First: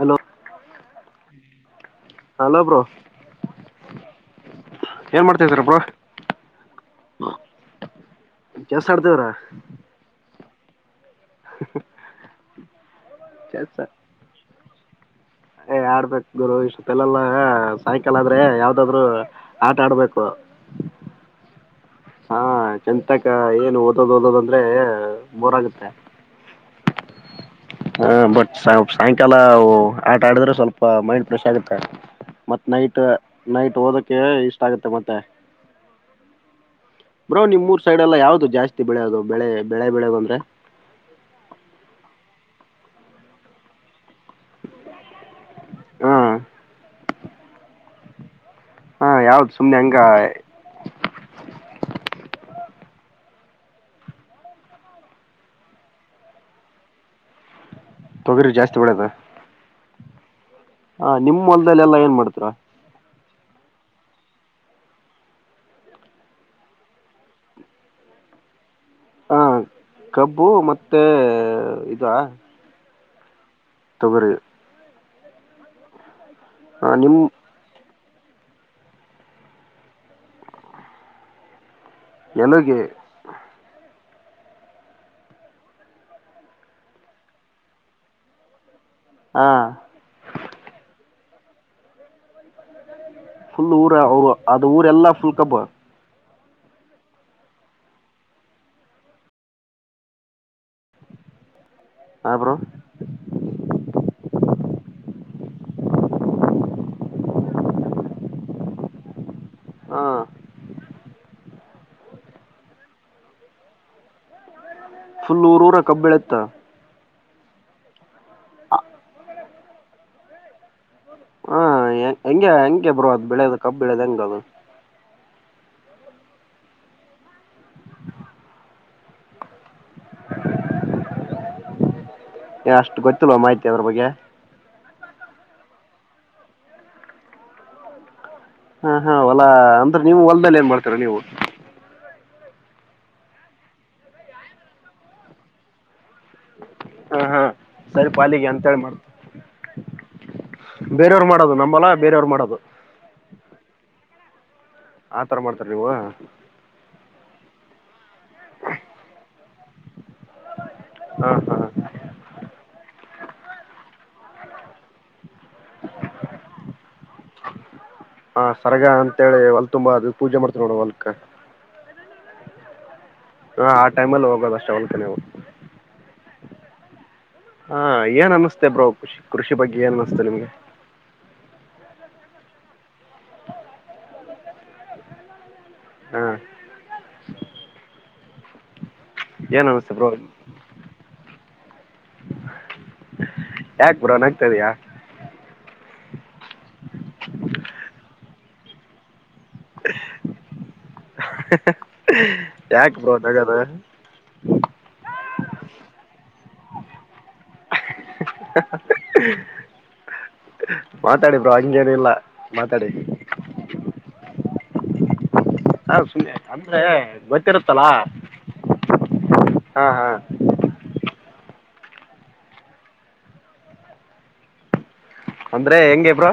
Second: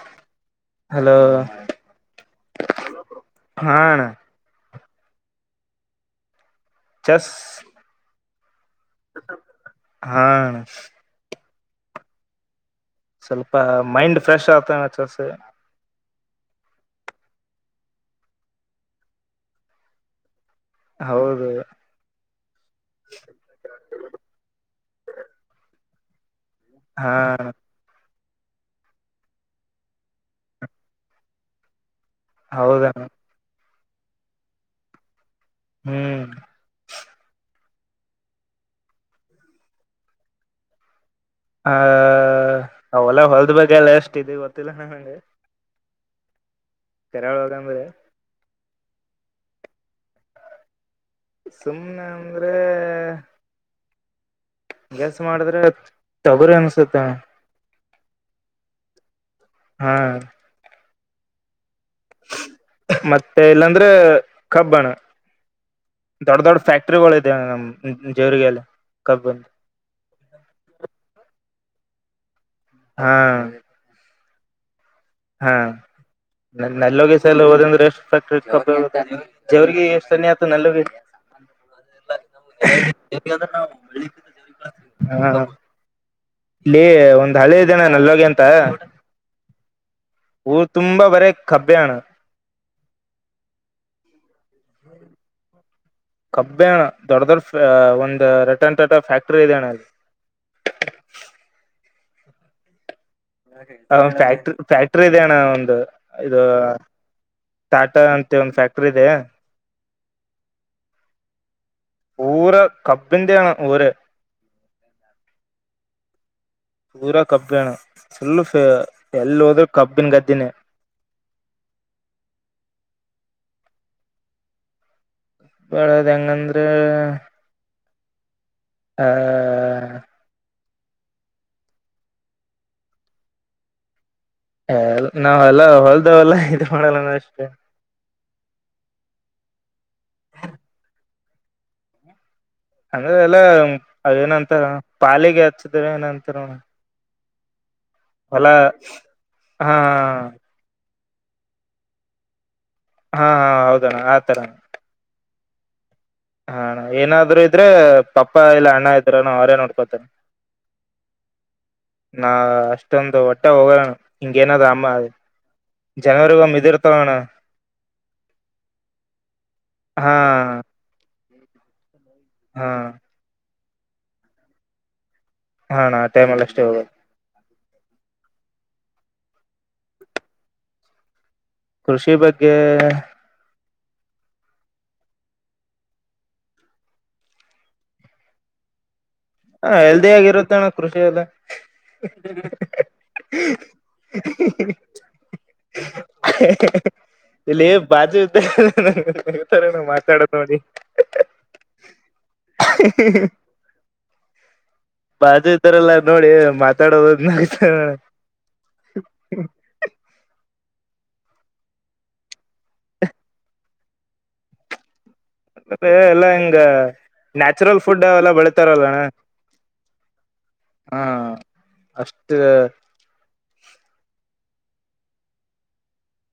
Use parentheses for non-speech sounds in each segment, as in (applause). Hello hello hello bro ಹ ಅಣ್ಣ ಹ ಏನ್ ಮಾಡ್ತಾಇದಿರ ಬ್ರೋ ಚಸ್ ಚೆಸ್ ಅಡ್ತಇದಿರ್ ಹಾ ಅಣ್ಣ (unintelligible) ಸ್ವಲ್ಪ ಮೈಂಡ್ ಫ್ರೆಶ್ ಆತ ಚಲ್ಸೆ ಹ ಆಡ್ಬೇಕು ಗುರು ಇಷ್ಟೊತ್ತಲೆಲ್ಲ ಸಾಯಕಲ್ ಆದ್ರೆ ಯಾವ್ದಾದ್ರು ಆಟ ಆಡ್ಬೇಕು ಹೌದು ಹಾ ಚಂತಕ ಏನು ಓದೋದ್ ಓದೋದ ಅಂದ್ರೆ ಬರೋತ್ತ ಹಾ ಹ ಬಟ್ ಸಾಯಂಕಾಲ ಆಟ ಆಡಿದ್ರೆ ಸ್ವಲ್ಪ ಮೈಂಡ್ ಫ್ರೆಶ್ ಆಗುತ್ತೆ ಮತ್ತ್ ನೈಟ್ ಹೌದಣ್ಣ ನೈಟ್ ಓದಕ್ಕೆ ಇಷ್ಟ ಆಗತ್ತೆ ಮತ್ತೆ ಹ್ಮ್ ಬ್ರೋ ನಿಮ್ ಉರ್ ಸೈಡ್ ಎಲ್ಲಾ ಯಾವವು್ದದು ಜಾಸ್ತಿ ಬೆಳೆಯದು ಬೆಳೆ ಬೆಳೆ ಬೆಳೆಯದು ಅಂದ್ರೆ ಹ ಅವಲ್ಲ ಹೊಲ್ದ ಬಾಗಲ್ಲ ಎಷ್ಟ ಇದ ಗೊತ್ತಿಲ್ಲ ನ ಹಂಗೆ ಹಾ ಕೆರೆ ಒಳ ಅಂಬೇಡಿ ಹಾ ಯಾವ್ದ ಸುಮ್ನೆ ಹಂಗ ಸುಮ್ಮ್ನೆ ಅಂದ್ರೆ ಗೆಸ್ ಮಾಡಿದ್ರೆ ತೊಗರಿ ಅನ್ಸತ್ತ ಅಣ್ಣಾ ತೊಗರಿ ಜಾಸ್ತಿ ಬೆಲ್ಯದ ಹ್ಮ್ ಹಾ ನಿಮ್ಮೊಂದು ಮತ್ತೆ ಇಲ್ಲಾಂದ್ರೆ ಕಬ್ಬಣ್ಣ ದೊಡ್ ದೊಡ್ಡ ಫ್ಯಾಕ್ಟ್ರಿಗಳು ಇದ ನಮ್ ಜೇವರಿಗೆಲ್ಲಿ ಹಾ ಕಬ್ಬು ಮತ್ತೆ ಇದ ಹಾ ತವರು ಹಾ ನಿಮ್ ನಲ್ಲೋಗಿಿಸಲ ಹೋದಂದ್ರೆ ಎಷ್ಟ ಫಕ್ಟ್ರ ಜವ್ರಿಗೆ ಎಷ್ಟು ಸನಿ ಆತು ನಲ್ಲಗ ್ರೆ ಎಲುಗೆ ನಾವು ಬೆಕ್ಕಂತ ಇಲ್ಲಿ ಒಂದ್ ಹಳೆ ಇದನ ನಲ್ಲೋಗಿ ಅಂತ ಹಾ ಊರು ತುಂಬಾ ಬರೆ ಕಬ್ಬೆ ಅಣ್ಣಾ ಫುಲ್ ಊರ ಅವರು ಅದು ಊರ ಎಲ್ಲಾ ಫುಲ್ ಕಬ್ಬು ಕಬ್ಬೆಣ್ಣ ದೊಡ್ಡ ದೊಡ್ಡ ಒಂದು್ ರಟನ್ಟಟ ಫ್ಯಾಕ್ಟ್ರಿ ಇದದೆಣ್ಣ ಅಲ್ಲಿ ಅ ಬ್ರೋ ಫ್ಯಾಕ್ಟ್ರಿ ಫ್ಯಾಕ್ಟ್ರಿ ಇದ ಅಣ್ಣ ಒಂದು ಇದು ಟಾಟಾ ಅಂತ ಒಂದ್ ಫ್ಯಾಕ್ಟ್ರಿ ಇದೆ ಹಾ ಊರ ಕಬ್ಬಿಿಂದ ಆಣ ಊರ ಫುಲ್ ಊರ್ ಊರ ಕಬ್ಬಬೆಳೆಯುತ್ತ ಪೂ ರ ಕಬ್ಬಿಣ ಸುಳ್ಳು ಎಲ್ಲಿ ಹೋದ್ರೂ ಕಬ್ಬಿನ ಗದ್ದಿನೇ ಹಾ ಹೆಂಗೆ ಹೆಂಗೆ ಬ್ರೋ ಬೆಳೆಯೋದು ಕಬ್ ಬೆಳಿಯದು ಹೆಂಗದು ಬೆಳಯದ್ ಹೆಂಗಂದ್ರೆ ಹ್ಮ್ ಅಷ್ಟು ಗೊತ್ತಲ್ ಮಾಹಿತಿ ಅದ್ರ ಬಗ್ಗೆ ನಾವ್ೆಲ್ಲ ಹೊಲ್ದಾವಲ್ಲ ಇ ಮಾಡಲ್ಲ ಅಷ್ಟೇ ಹಾ ಹಾ ಹೊಲಾ ಅಂದ್ರೆ ನೀವು ಹೊಲಲ್ದದಲ್ಲಿ ಏನ್ ಮಾಡ್ತರ ನೀವು ಅಂದ್ರ ಎಲ್ಲ ಅ ಏನಂತಾರ ಪಾಲಿಗೆ ಹಚ್ಚಿದವ ಏನಂತಾರ ಹಾ ಹಾ ಸರಿ ಹೊಲ ಪಾಲಿಗೆ ಅಂತ ಹೇಳಿ ಮಾಡ್ತ ಹಾ ಬೇರೆಯವ್ರು ಮಾಡೋದು ನಂಬಲ್ಲ ಬೇರೆಯವ್ರು ಮಾಡೋದು ಹಾ ಹಾ ಹೌದು ಅಣ್ಣ ಆತರ ಆತರ ಮಾಡ್ತಾರೆ ನೀವು ಹ ಏನಾದ್ರರು ಇದ್ರೆ ಪಾಪ್ಪಾ ಇಲ್ಲ ಅಣ್ಣ ಇದ್ರನು ಅವರೇ ನೋಡ್ಕೋತಾರೆ ಹಾ ನಾ ಅಷ್ಟೊಂದು ಒಟ್ಟ ಟ್ಟ ಹೋಗೋಣ ಹಿಂಗೇನದ ಅಮ್ಮ ಜನರಿಗ ಮಿದೂ ಇರುತ ನೋಡು ಹಾ ಸರಗ ಅಂತೇಳಿ ಹೊಲ್ ತುಂಬಾ ಅ ಹಾ ಪೂಜೆ ಮಾಡ್ತವಿ ನೋಡ ಹೊಲ್ಕ್ ಹಾ ಹಾ ಆ ಟೈಮ್ಲ್ಲಿ ಹೋಗೋದ ಅಷ್ಟ ಹೊಲಕ ನೀವು ಹಾ ಅಣ್ಣ ಹಾ ಟೈಮ್ ಅಲ್ಲಿ ಅಷ್ಟೇ ಹೋಗುಡೂ ಹಾ ಏನ್ ಅನ್ನಿಸ್ತತೆ ಬ್ರೋ ಕೃಷಿ ಕೃಷಿ ಬಗ್ಗೆ ಏನ್ ಅನಸ್ತತೆ ನಿಮ್ಗೆ ಕೃಷಿ ಬಗ್ಗೆ ಹ್ಮ್ ಏನ್ ಹ ಅನ್ನಿಸ್ತೆ ಹಾಲ್ಟ್ ಬ್ರೋ ಆಗಿರುತ್ತೆ ಅಣ್ಣ ಕೃಷಿ ಅಲ್ಲ (unintelligible) ಯಾಕ್ ಬ್ರೋ ನಗ್ತಾ ಇದೀಯಾ (unintelligible) ಇಲ್ಲೇ ಬಾಜುದ (unintelligible) (unintelligible) ನಾವು ಮಾತಾಡೋತಡಿ ಯಾಕ್ ಬ್ರೋ (unintelligible) ನಗದು ಮಾತಾಡೋದು ನಗುತ (unintelligible) (unintelligible) ಮಾತಾಡಿ ಬ್ರೋ ಹಂಗೆ ಏನು ಇಲ್ಲ ಮಾತಾಡಿ (unintelligible) (unintelligible) ಹಾ ಎಲ್ಲಾ ಸುಮ್ನೆ ಹಿಂಗ ಅಂದ್ರೆ ನ್ಯಾಚುರಲ್ ಗೊತ್ತಿರುತ್ತಲ್ಲ ಫುಡ್ ಎಲ್ಲ ಬೆಳಿತಾರಲ್ಲಣ್ಣ ಹಾ ಹಾ ಹಾ ಅಷ್ಟ ಅಂದ್ರೆ ಹೆಂಗೆ ಬ್ರೋ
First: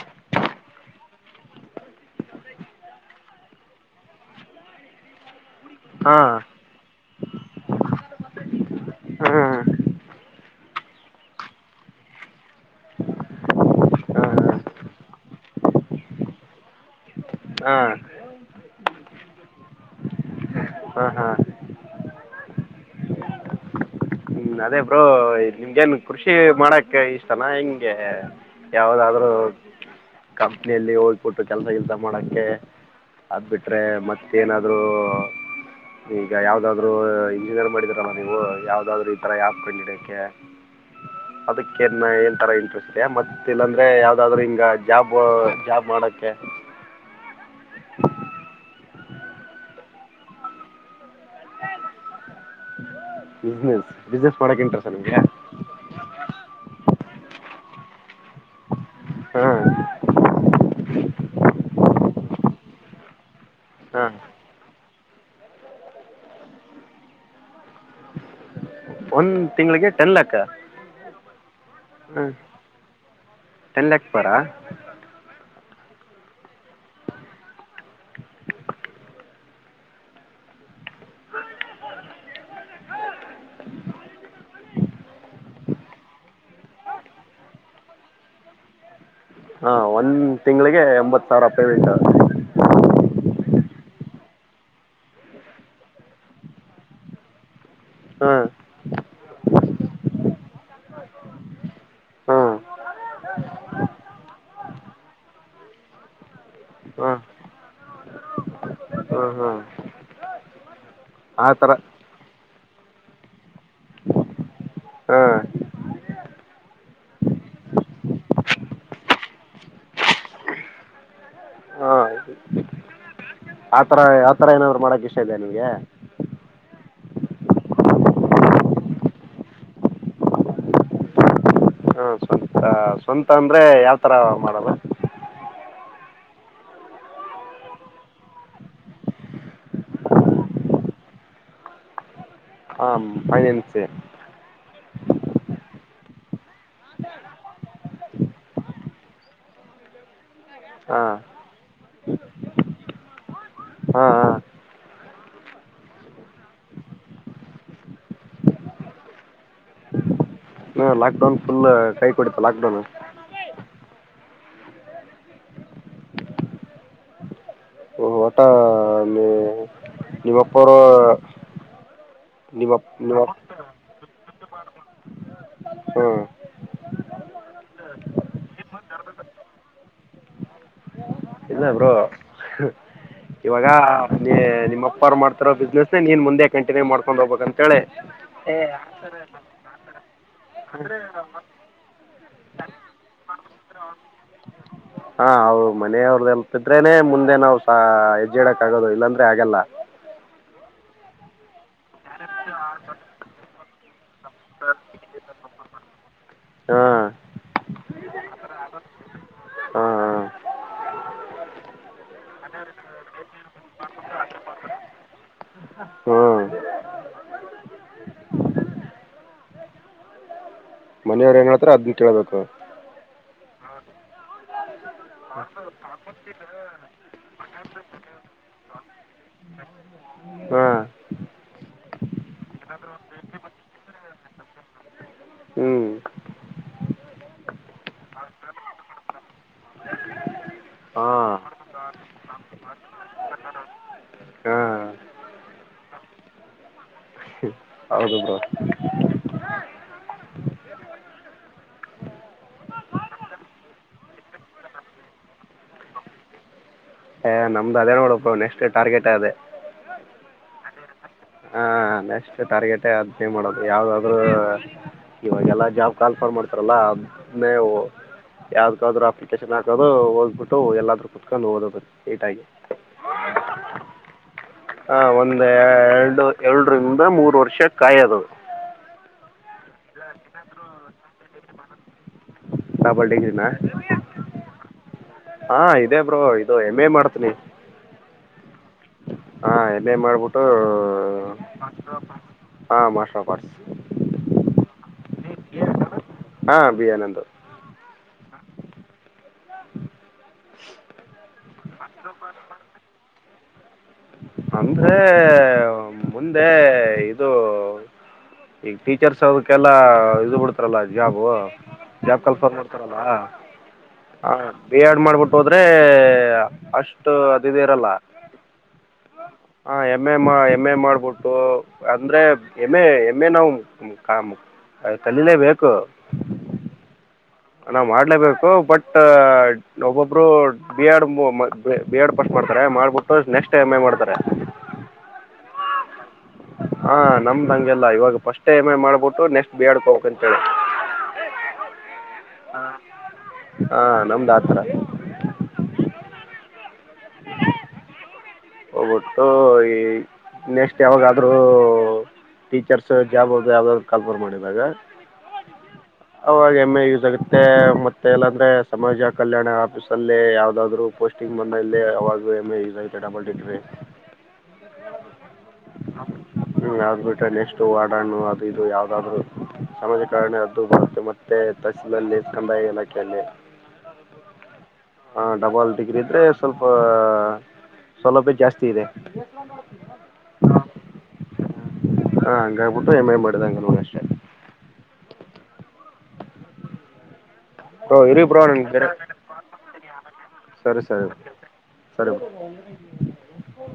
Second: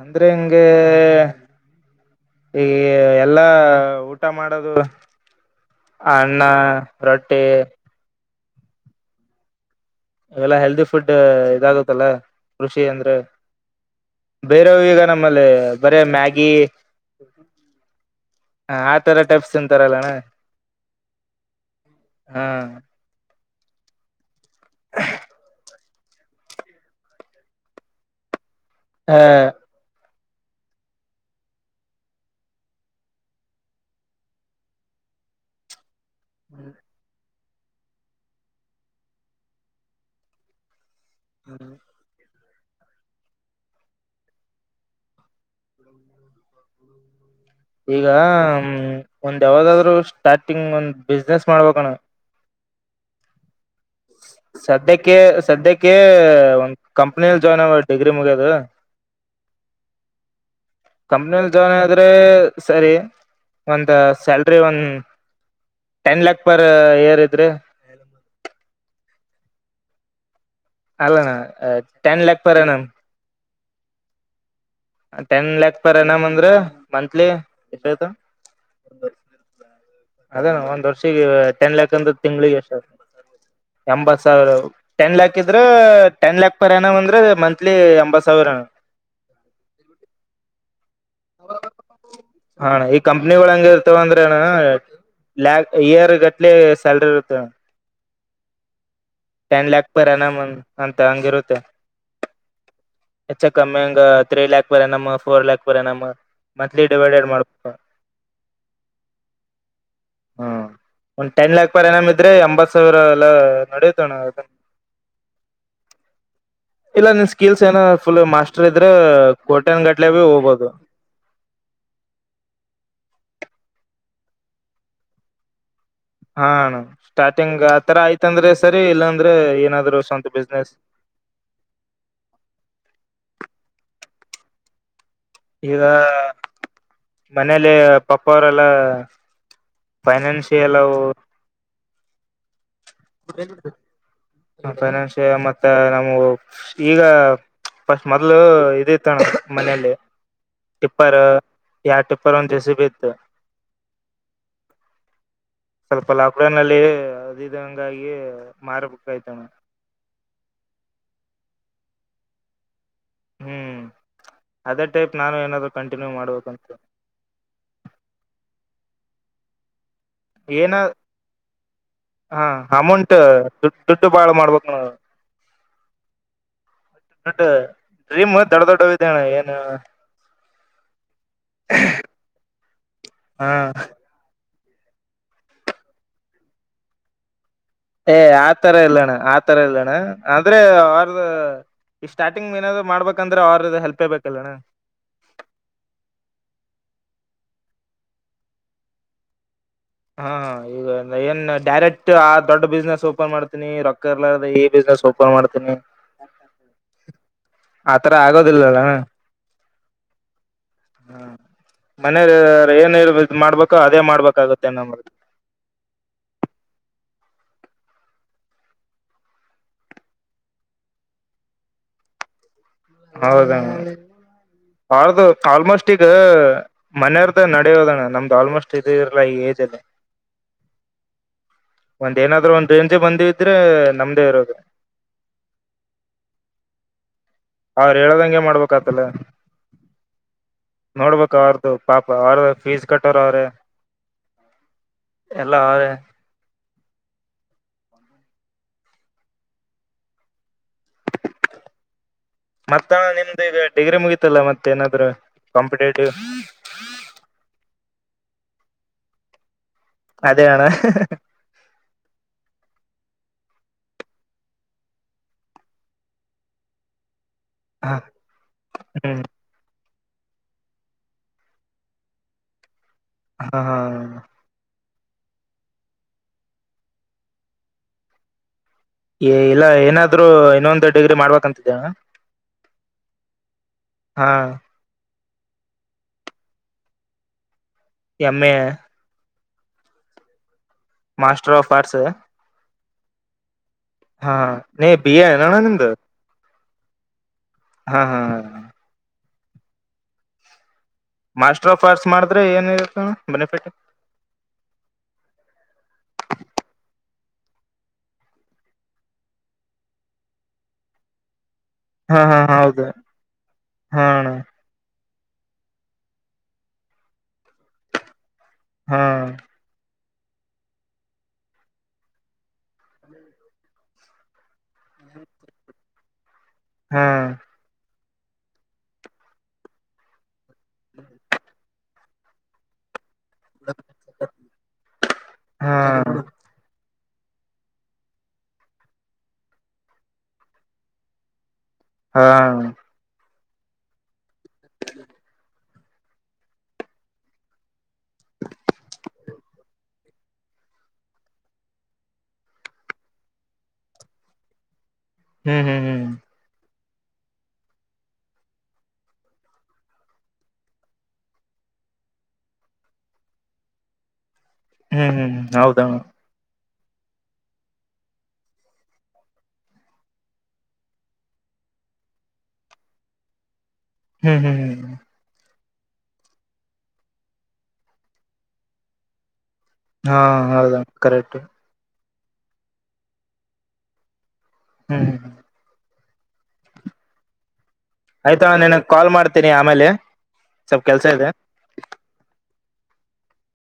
ಅಂದ್ರೆ ಹಿಂಗೆ ಏ ಎಲ್ಲಾ ಊಟ ಮಾಡದು ಹಾ ಅನ್ನ ರೊಟ್ಟಿ (unintelligible) ಹ್ಮ್ ಇವೆಲ್ಲಾ ಹೆಲ್ದಿ ಫುಡ್ ಇದಾಗತ್ತಲ್ಲ ಕೃಷಿ ಅಂದ್ರೆ ಹಾ ಬೇರ ಹಾ ಈಗ ನಮ್ಮಲ್ಲಿ ಬರೇ ಮ್ಯಾಗಿಿ ಹಾ ಈರ ಟೆಪ್ಸ್ ತಿಂತಾರಲ್ಲಣ್ಣ ಹಾ ಹಾ ಹಾ ಹ್ಞೂ ಅದೇ ಬ್ರೋ ನಿಮಗೆ ಎನ್ ಕೃಷಿ ಮಾಡಕ್ ಇಷ್ಟನಾ ಹೆಂಗೆ ಯಾವದಾದ್ರರು ಕಂಪ್ನಿಯಲ್ಲಿ ಹೋಗ್ಬಟ್ಟು ಕೆಲ್ಸ ಗೆಲ್ಸ ಮಾಡಕ ಅದಬಿಟ್ರೆ ಮತ್ತೇನಾದ್ರು ಈಗ ಯಾವ್ದಾದ್ರು ಇಂಜಿನಿಯರ್ ಮಾಡಿದರಮ್ಮ ನೀವು ಯಾವ್ದಾದ್ರು ಈ ತರ ಯಪ್ ಕಂಡಿಡಕ್ಕೆ (unintelligible) ಹ ಅದಕ್ಕೆನ್ನ ಇಂಟ್ರೆಸ್ಟ್ ಮತ್ತ ಇಲ್ಲಾಂದ್ರೆ ಯಾವ್ದಾದ್ರೂ ಹಿಂಗ ಜಾಬ್ ಜಾಬ್ ಮಾಡಕ್ಕೆ (unintelligible) ಈಗ ಒಂದ್ ಯಾವದಾದ್ರು ಸ್ಟಾರ್ಟಿಂಗ್ ಒಂದ್ ಬಿಸ್ನೆಸ್ ಮಾಡ್ಬೇಕೂ ಅಣ್ಣ ಬಿಸಿನೆಸ್ ಸದ್ಯಕ್ಕೆ ಸದ್ಯಕ್ಕೆ ಒ ಕಂಪ್ನಿಯಲ್ಲಿ ಜಾಯ್ನ್ ಆ ಡಿಗ್ರಿ ಮುಗ್ಯದು ಹ್ಮ್ (unintelligible) ಕಂಪ್ನಿಲ್ಲಿ ಜಾಯಿನ್ ಆದ್ರೆ ಸರಿ ಒಂದ ಹಾಂ ಸ್ಯಾಲ್ರಿ ಒಂದ ಟೆನ್ ಲ್ಯಾಕ್ ಪರ್ ಏರ್ ಇದ್ರಿ ಒಂದ್ ತಿಂಗಳಿಗೆ ಟೆನ್ ಲಕ್ಕ ಅಲ್ಲಣ ten lakh per annum ten lakh per ten lakh per annum ಅಂದ್ರೆ ಮಂತ್ಲಿ ಎಷ್ಟ ಆಯ್ತು ಅದೇನ ಒಂದ್ ವರ್ಷಿಗೆ ಟೆನ್ ಲ್ಯಾಕ್ ಅಂದ್ರ ತಿಂಗಳಿಗೆ ಎಷ್ಟ ಆತ ಎಂಬತ್ ಸಾವಿರ ಟೆನ್ ಲ್ಯಾಕ್ ಇದ್ರೆ ಟೆನ್ ಲ್ಯಾಕ್ ಪರ್ ಎನುಮ್ ಅಂದ್ರೆ ಮಂತ್ಲಿ ಎಂಬತ್ ಸಾವಿರ ಏನ ಹಾ ಒಂದ್ ತಿಂಗಳಿಗೆ ಎಂಬತ್ ಸಾವಿರ ಪೇಮೆಂಟ್ ಹೆಂಗ ಇರ್ತವಂದ್ರೆ ಅಣ್ಣ ಲ್ಯಾಕ್ ಇಯರ್ ಗಟ್ಲೆ ಸ್ಯಾಲ್ರಿ ಇರ್ತ ಹಾ ಟೆನ್ ಲ್ಯಾಕ್ ಪರ ಎನಾಮ್ ಅಂತ ಹಂಗಿರುತ್ತೆ ಹಾ ಹೆಚ್ಚ ಕಮ್ಮಿಂಗ three lakh per annum four lakh per annum monthly divided ಮಾಡ್ಬೇಕ ಹ್ಮ ಹ್ಮ್ ಹ್ಮ್ ಒಂದ್ ಟೆನ್ ಲ್ಯಾಕ್ ಪರ್ ಎನಮ್ ಇದ್ರೆ ಎಂಬತ್ ಸಾವಿರ ಎಲ್ಲ ನೋಡಿ ಣ ಹಾ ಇಲ್ಲ ನಿನ್ ಸ್ಕಿಲ್ಸ್ ಏನ ಫುಲ್ ಮಾಸ್ಟರ್ ಇದ್ರೆ ಕೋಟ್ಯನ್ ಗಟ್ಲೆ ಭ ಹೋಗಬಹುದು ಹಾ ಹಾದು ಆತರ ಆತರ ಏನಾದ್ರು ಮಾಡಕ್ ಇಷ್ಟ ಇದೆಯಾ ನಿಮ್ಗೆ ಹಾ ಅಣ್ಣ ಸ್ಟಾರ್ಟಿಂಗ್ ಆತರ ಆಯ್ತಂದ್ರೆ ಸರಿ ಇಲ್ಲಾಂದ್ರೆ ಏನಾದ್ರು ಸ್ವಂತ ಬಿಸ್ನೆಸ್. ಹಾ ಸ್ವಂತ ಸ್ವಂತ ಅಂದ್ರೆ ಯಾವತರ ಮಾಡೋದು ಈಗ ಮನೇಲಿ ಪಪ್ಪ ಅವರೆಲ್ಲ ಫೈನಾನ್ಸಿ ಎಲ್ಲ ಹ ಫೈನಾನ್ಸ್ ಫೈನಾನ್ಷಿಯ ಮತ್ತ ನಮವು ಈಗ ಫಸ್ಟ್ ಮೊದ್ಲು ಇದ ಇತಣ ಮನೇಲಿ ಹಾ ಟಿಪ್ಪರ್ ಎಡ ಟಿಪ್ಪರ ಒಂದ ಜೆಸಿ ಬಿ ಇತ್ತು ಹಾ ಹಾ ಸ್ವಲ್ಪ ಲಾಕಡೌನಲ್ಲಿ ಅ ಹಿಂಗಾಗಿ ಮಾರಬೇಕಾಯ್ತಣ ಹ ಲಾಕ್ಡೌನ್ ಫುಲ್ ಕೈ ಕೊಡಿತ ಲಾಕ್ಡೌನ್ ಹ್ಮ್ ಅದೇ ಟೈಪ್ ನಾನು ಏನಾದರೂ ಕಂಟಿನ್ಯೂ ಮಾಡ್ಬೇಕಂತ ಓ ಟಾ ಇವ ಅಪ್ಪರೋ ಹಾ ಅಮೌಂಟ್ ದುಡ್ ದುಡ್ಡು ಬಾಳ ಮಾಡ್ಬೇಕು ನ ಹ್ಮ್ ದಡ್ಡ ಡ್ರೀಮ್ ದೊಡ್ಡ ದೊಡ್ಡವಿದ್ದವೆ ಏನು ಇಲ್ಲ ಬ್ರೋ ಹಾ ಇವಾಗ ಮಾಡ್ತರ ಬಿಸ್ನೆಸ್ ನೀನ್ ಮುಂದೆ ಕಂಟನ್ಯ ಮಾಡ್ಕೊಂಡ ಹೋಗ್ಬೇಕಂತ ಏ ಆತರ ಇಲ್ಲಣ್ಣ ಆತರ ಇಲ್ಲಣ್ಣ ಅಂದ್ರೆ ಅವಾರ್ದ ಈ ಸ್ಟಾರ್ಟಿಂಗ್ ಏನಾದ್ ಮಾಡ್ಬೇಕಂದ್ರೆ ಅವ್ರ್ದ ಹೆಲ್ಪ್ ಬೇಕಲ್ಲಣ್ಣ ನಾವು ಮನೆಯವ್ರ್ದಲ್ತಿದ್ರೇನೆ ಮುಂದೆ ನಾವ್ ಸ ಹೆಜ್ಜಿಡಕ್ ಆಗೋದು ಇಲ್ಲಾಂದ್ರೆ ಆಗಲ್ಲ ಹಾ ಈಗ ಏನ್ ಡೈರೆಕ್ಟ್ ಆ ದೊಡ್ಡ ಬಿಸ್ನೆಸ್ ಓಪನ್ ಮಾಡ್ತೀನಿ ರೊಕ್ಕ ಇರಲಾರದ ಈ ಬಿಸ್ನೆಸ್ ಓಪನ್ ಮಾಡ್ತೀನಿ ಹಾ ಆತರ ಆಗೋದಿಲ್ಲ ಅಣ್ಣ ಹಾಂ ಹಾಂ ಹ್ಮ ಮನೆಲಿ ಏನ್ ಇದ ಮಾಡ್ಬೇಕು ಅದೇ ಮಾಡ್ಬೇಕಾಗುತ್ತೆ. ತ್ತ ನ ಹ್ಞೂ ಏನ್ ಹೇಳ್ತಾರೆ ಅದ್ನ್ ಕೇಳ್ಬೇಕು. ಹೌದ ಅಣ್ಣ ಬಳದು ಆಲ್ಮೋಸ್ಟ್ ಈಗ ಮನೆಯರ್ದ ನಡೆಯೋದಣ ನಮ್ದ್ ಆಲ್ಮೋಸ್ಟ್ ಇದ ಇರ್ಲ ಈಗ ಇದರದೇ ಹಾ (unintelligible) ಒಂದ್ ಏನಾದ್ರೂ ಒಂದ್ ರೇಂಜೆ ಬಂದಿದ್ರೆ ನಮ್ದೇ ಇರೋದು ಹ (unintelligible) ಅವ್ರ ಹೇಳದಂಗೆ ಮಾಡ್ಬೇಕತಲ ನೋಡ್ಬೇಕ ಹಾಂ ಅವಾರ್ದು ಪಾಪ ಅವ್ರ ಫೀಸ್ ಕಟ್ಟೋರವ್ರೆ. ಹಾಂ ಎಲ್ಲ ಆಯೆ ಹೌದು ಬ್ರೋ ಮತ್ತ ನಿಮ್ದ ಈಗ ಡಿಗ್ರಿ ಮುಗೀತಲ್ಲ ಮತ್ತ ಏನಾದ್ರು ಕಂಪಿಟೇಟಿವ್ ಏ ನಮ್ದು ಅದೇ ನೋಡಪ್ಪ ನೆಕ್ಸ್ಟ್ ಟಾರ್ಗೆಟ್ ಅದೇ ಅದೇ ಅಣ ಹಾಂ ನೆಕ್ಸ್ಟ್ ಟಾರ್ಗೆಟ ಅದ್ನ ಮಾಡೋದು ಯಾವ್ದಾದ್ರರು ಇವಾಗೆಲ್ಲ ಜಾಬ್ ಕಾಲಫರ್ ಮಾಡ್ತಾರಲ್ಲ ನವು ಹಾ ಯಾವ್ಡ್ಕಾದ್ರು ಹ್ಮ್ ಅಪ್ಲಿಕೇಶನ್ ಹಾಕ ಹ ಹೋಗ್ಬಿಟ್ಟು ಎಲ್ಲಾದ್ರೂ ಕುೂತ್ಕೊಂಡು ಓದದ ನೀಟಾಗಿ. ಹಾ ಹಾ ಹ ಒಂದ ಎರಡು ಎರಡರಿಂದ ಮೂರ್ ವರ್ಷ ಕಾಯದು. ಏ ಇಲ್ಲ ಏನಾದ್ರರು ಇನ್ನೊಂದು ಡಿಗ್ರಿ ಮಾಡ್ಬೇಕಂತಿದ್ದೇ ಡಬ್ಬಲ್ ಡಿಗ್ರೀನ ಹಾ ಇದೇ ಬ್ರೋ ಇದು ಎಮ್ ಎ ಮಾಡ್ತನಿ. ಎಂ ಎ ಹಾ ಎಂ ಎ ಮಾಡ್ಬಿಟ್ಟು ಮಾಸ್ಟರ್ ಆಫ್ ಆರ್ಟ್ಸ್ ಪ್ರಕಡ್ಸ್ ಹಾ ನೀ ಬಿಎ ಅನನ ನಿಂದು. ಹಾ ಬಿಎ ನಂದು. ಹಾ ಹಾ ಹಾ ಮಾಸ್ಟರ್ ಆಫ್ ಆರ್ಟ್ಸ್ ಮಾಡಿದ್ರೆ ಏನ ಇರುತ್ತೆ ಅಣ ಬೆನಿಫಿಟ್. ಅಂದರೆ ಮುಂದೆ ಇದು ಈಗ ಟೀಚರ್ಸ್ ಅದಕ್ಕೆಲ್ಲಾ ಇದು ಬಿಡ್ತರಲ ಜಾಬು ಹಾ ಜಾಬ್ ಕಾಲ್ ಹಾ ಫಾರ್ಮ್ ಹೌದು ಮಾಡ್ತರಲ ಹಾ ಅಣ್ಣ ಬಿ ಆಡ್ ಮಾಡ್ಬಿಟ್ ಹೋದ್ರೆ ಅಷ್ಟು ಅದು ಇದ ಇರಲ ಹ್ಮ್ ಎಮ್ ಎ ಎಮ್ ಎ ಮಾಡ್ಬಿಟ್ಟು ಅಂದ್ರೆ ಎಮ್ ಎ ಒಮ್ಮೆ ನಾವು ಕಲೀಲೇ ಬೇಕು. ಹಾ ಲೇ ಬೇಕ್ ಬಟ್ ಒಬ್ಬೊಬ್ರು B Ed B Ed pass ಮಾಡ್ತಾರೆ ಮಾಡ್ಬಟ್ಟು ರೋ ನೆಕ್ಸ್ಟ್ ಎಮ್ ಎ ಮಾಡ್ತರ. ಹಾ ಹಾ ನಮ್ದಂಗೆಲ್ಲ ಇವಾಗ ಫಸ್ಟ್ ಟಮ ಮಾಡ್ಬಿಟ್ಟು ನೆಕ್ಸ್ಟ್ ಬಿ ಎಡ್ ಬಡ್ಕೋಕ್ ಅಂತೇಳಿ. ಹಾ ಹಾ ನಮ್ದ ಆಥರ ಬಟ್ಟು ಈ ನೆಸ್ಟ್ ಯಾವಾಗಾದ್ರೂ ಟೀಚರ್ಸ್ ಜಾಬ್ ಅ ಯಾವ್ದಾದ್ರು ಕಾಲ್ಪರ್ ಮಾಡಿದಾಗ ಹ್ಮ್ ಹ್ಮ್ ಹ್ಮ್ ಜಗತ್ತ ಮತ್ತೆ ಎಲ್ಲ ಅಂದ್ರೆ ಸಮಾಜ ಕಲ್ಯಾಣ ಆಫೀಸ್ ಅಲ್ಲಿ ಯಾವದಾದ್ರು ಪೋಸ್ಟಿಂಗ್ ಮ ಇಲ್ಲಿ. ಡಬಲ್ ಟ ಹ್ಮ್ ಹ್ಮ್ ಹೌದನ. ಹ್ಮ್ ಯಾವ್ದ್ ಬೇಕಾದ್ರಾ ನೆಕ್ಸ್ಟ್ ವಡಣು ಅ ಇದು ಯಾವ್ದಾದ್ರು ಸಮಾಜಕಾರಣಿ ಅದ್ದು ಬರುತ್ತೆ ಮತ್ತೆ ತಹಸೀಲಲ್ಲಿ ಕಂದಾಯ ಇಲಾಖೆಯಲ್ಲಿ ಹ್ಮ್ ಹ್ಮ್ ಹ್ಮ್ ಹ ಡಬಲ್ ಡಿಗ್ರಿ ಇದ್ರೆ ಸ್ವಲ್ಪ ಸೌಲಭ್ಯ ಜಾಸ್ತಿ ಇದೆ. ಹಾ ಹೌದ ಕರೆಕ್ಟ್. ಹ್ಯಾಂಗ್ಬುಟ್ಟು ಎಂ ಎ ಮಾಡಿದಂಗಷ್ಟೇ. ಹ್ಮ್ ಹ್ಮ ಬ್ರೋ ಇರಿ ಬ್ರೋ ಆಯ್ತಣ್ಣ ನಿನಗ್ ಕಾಲ್ ಮಾಡ್ತೀನಿ ಆಮೇಲೆ ಸರಿ ಸ್ವಲ್ಪ ಸರಿ ಕೆಲ್ಸ ಇದೆ ಸರಿ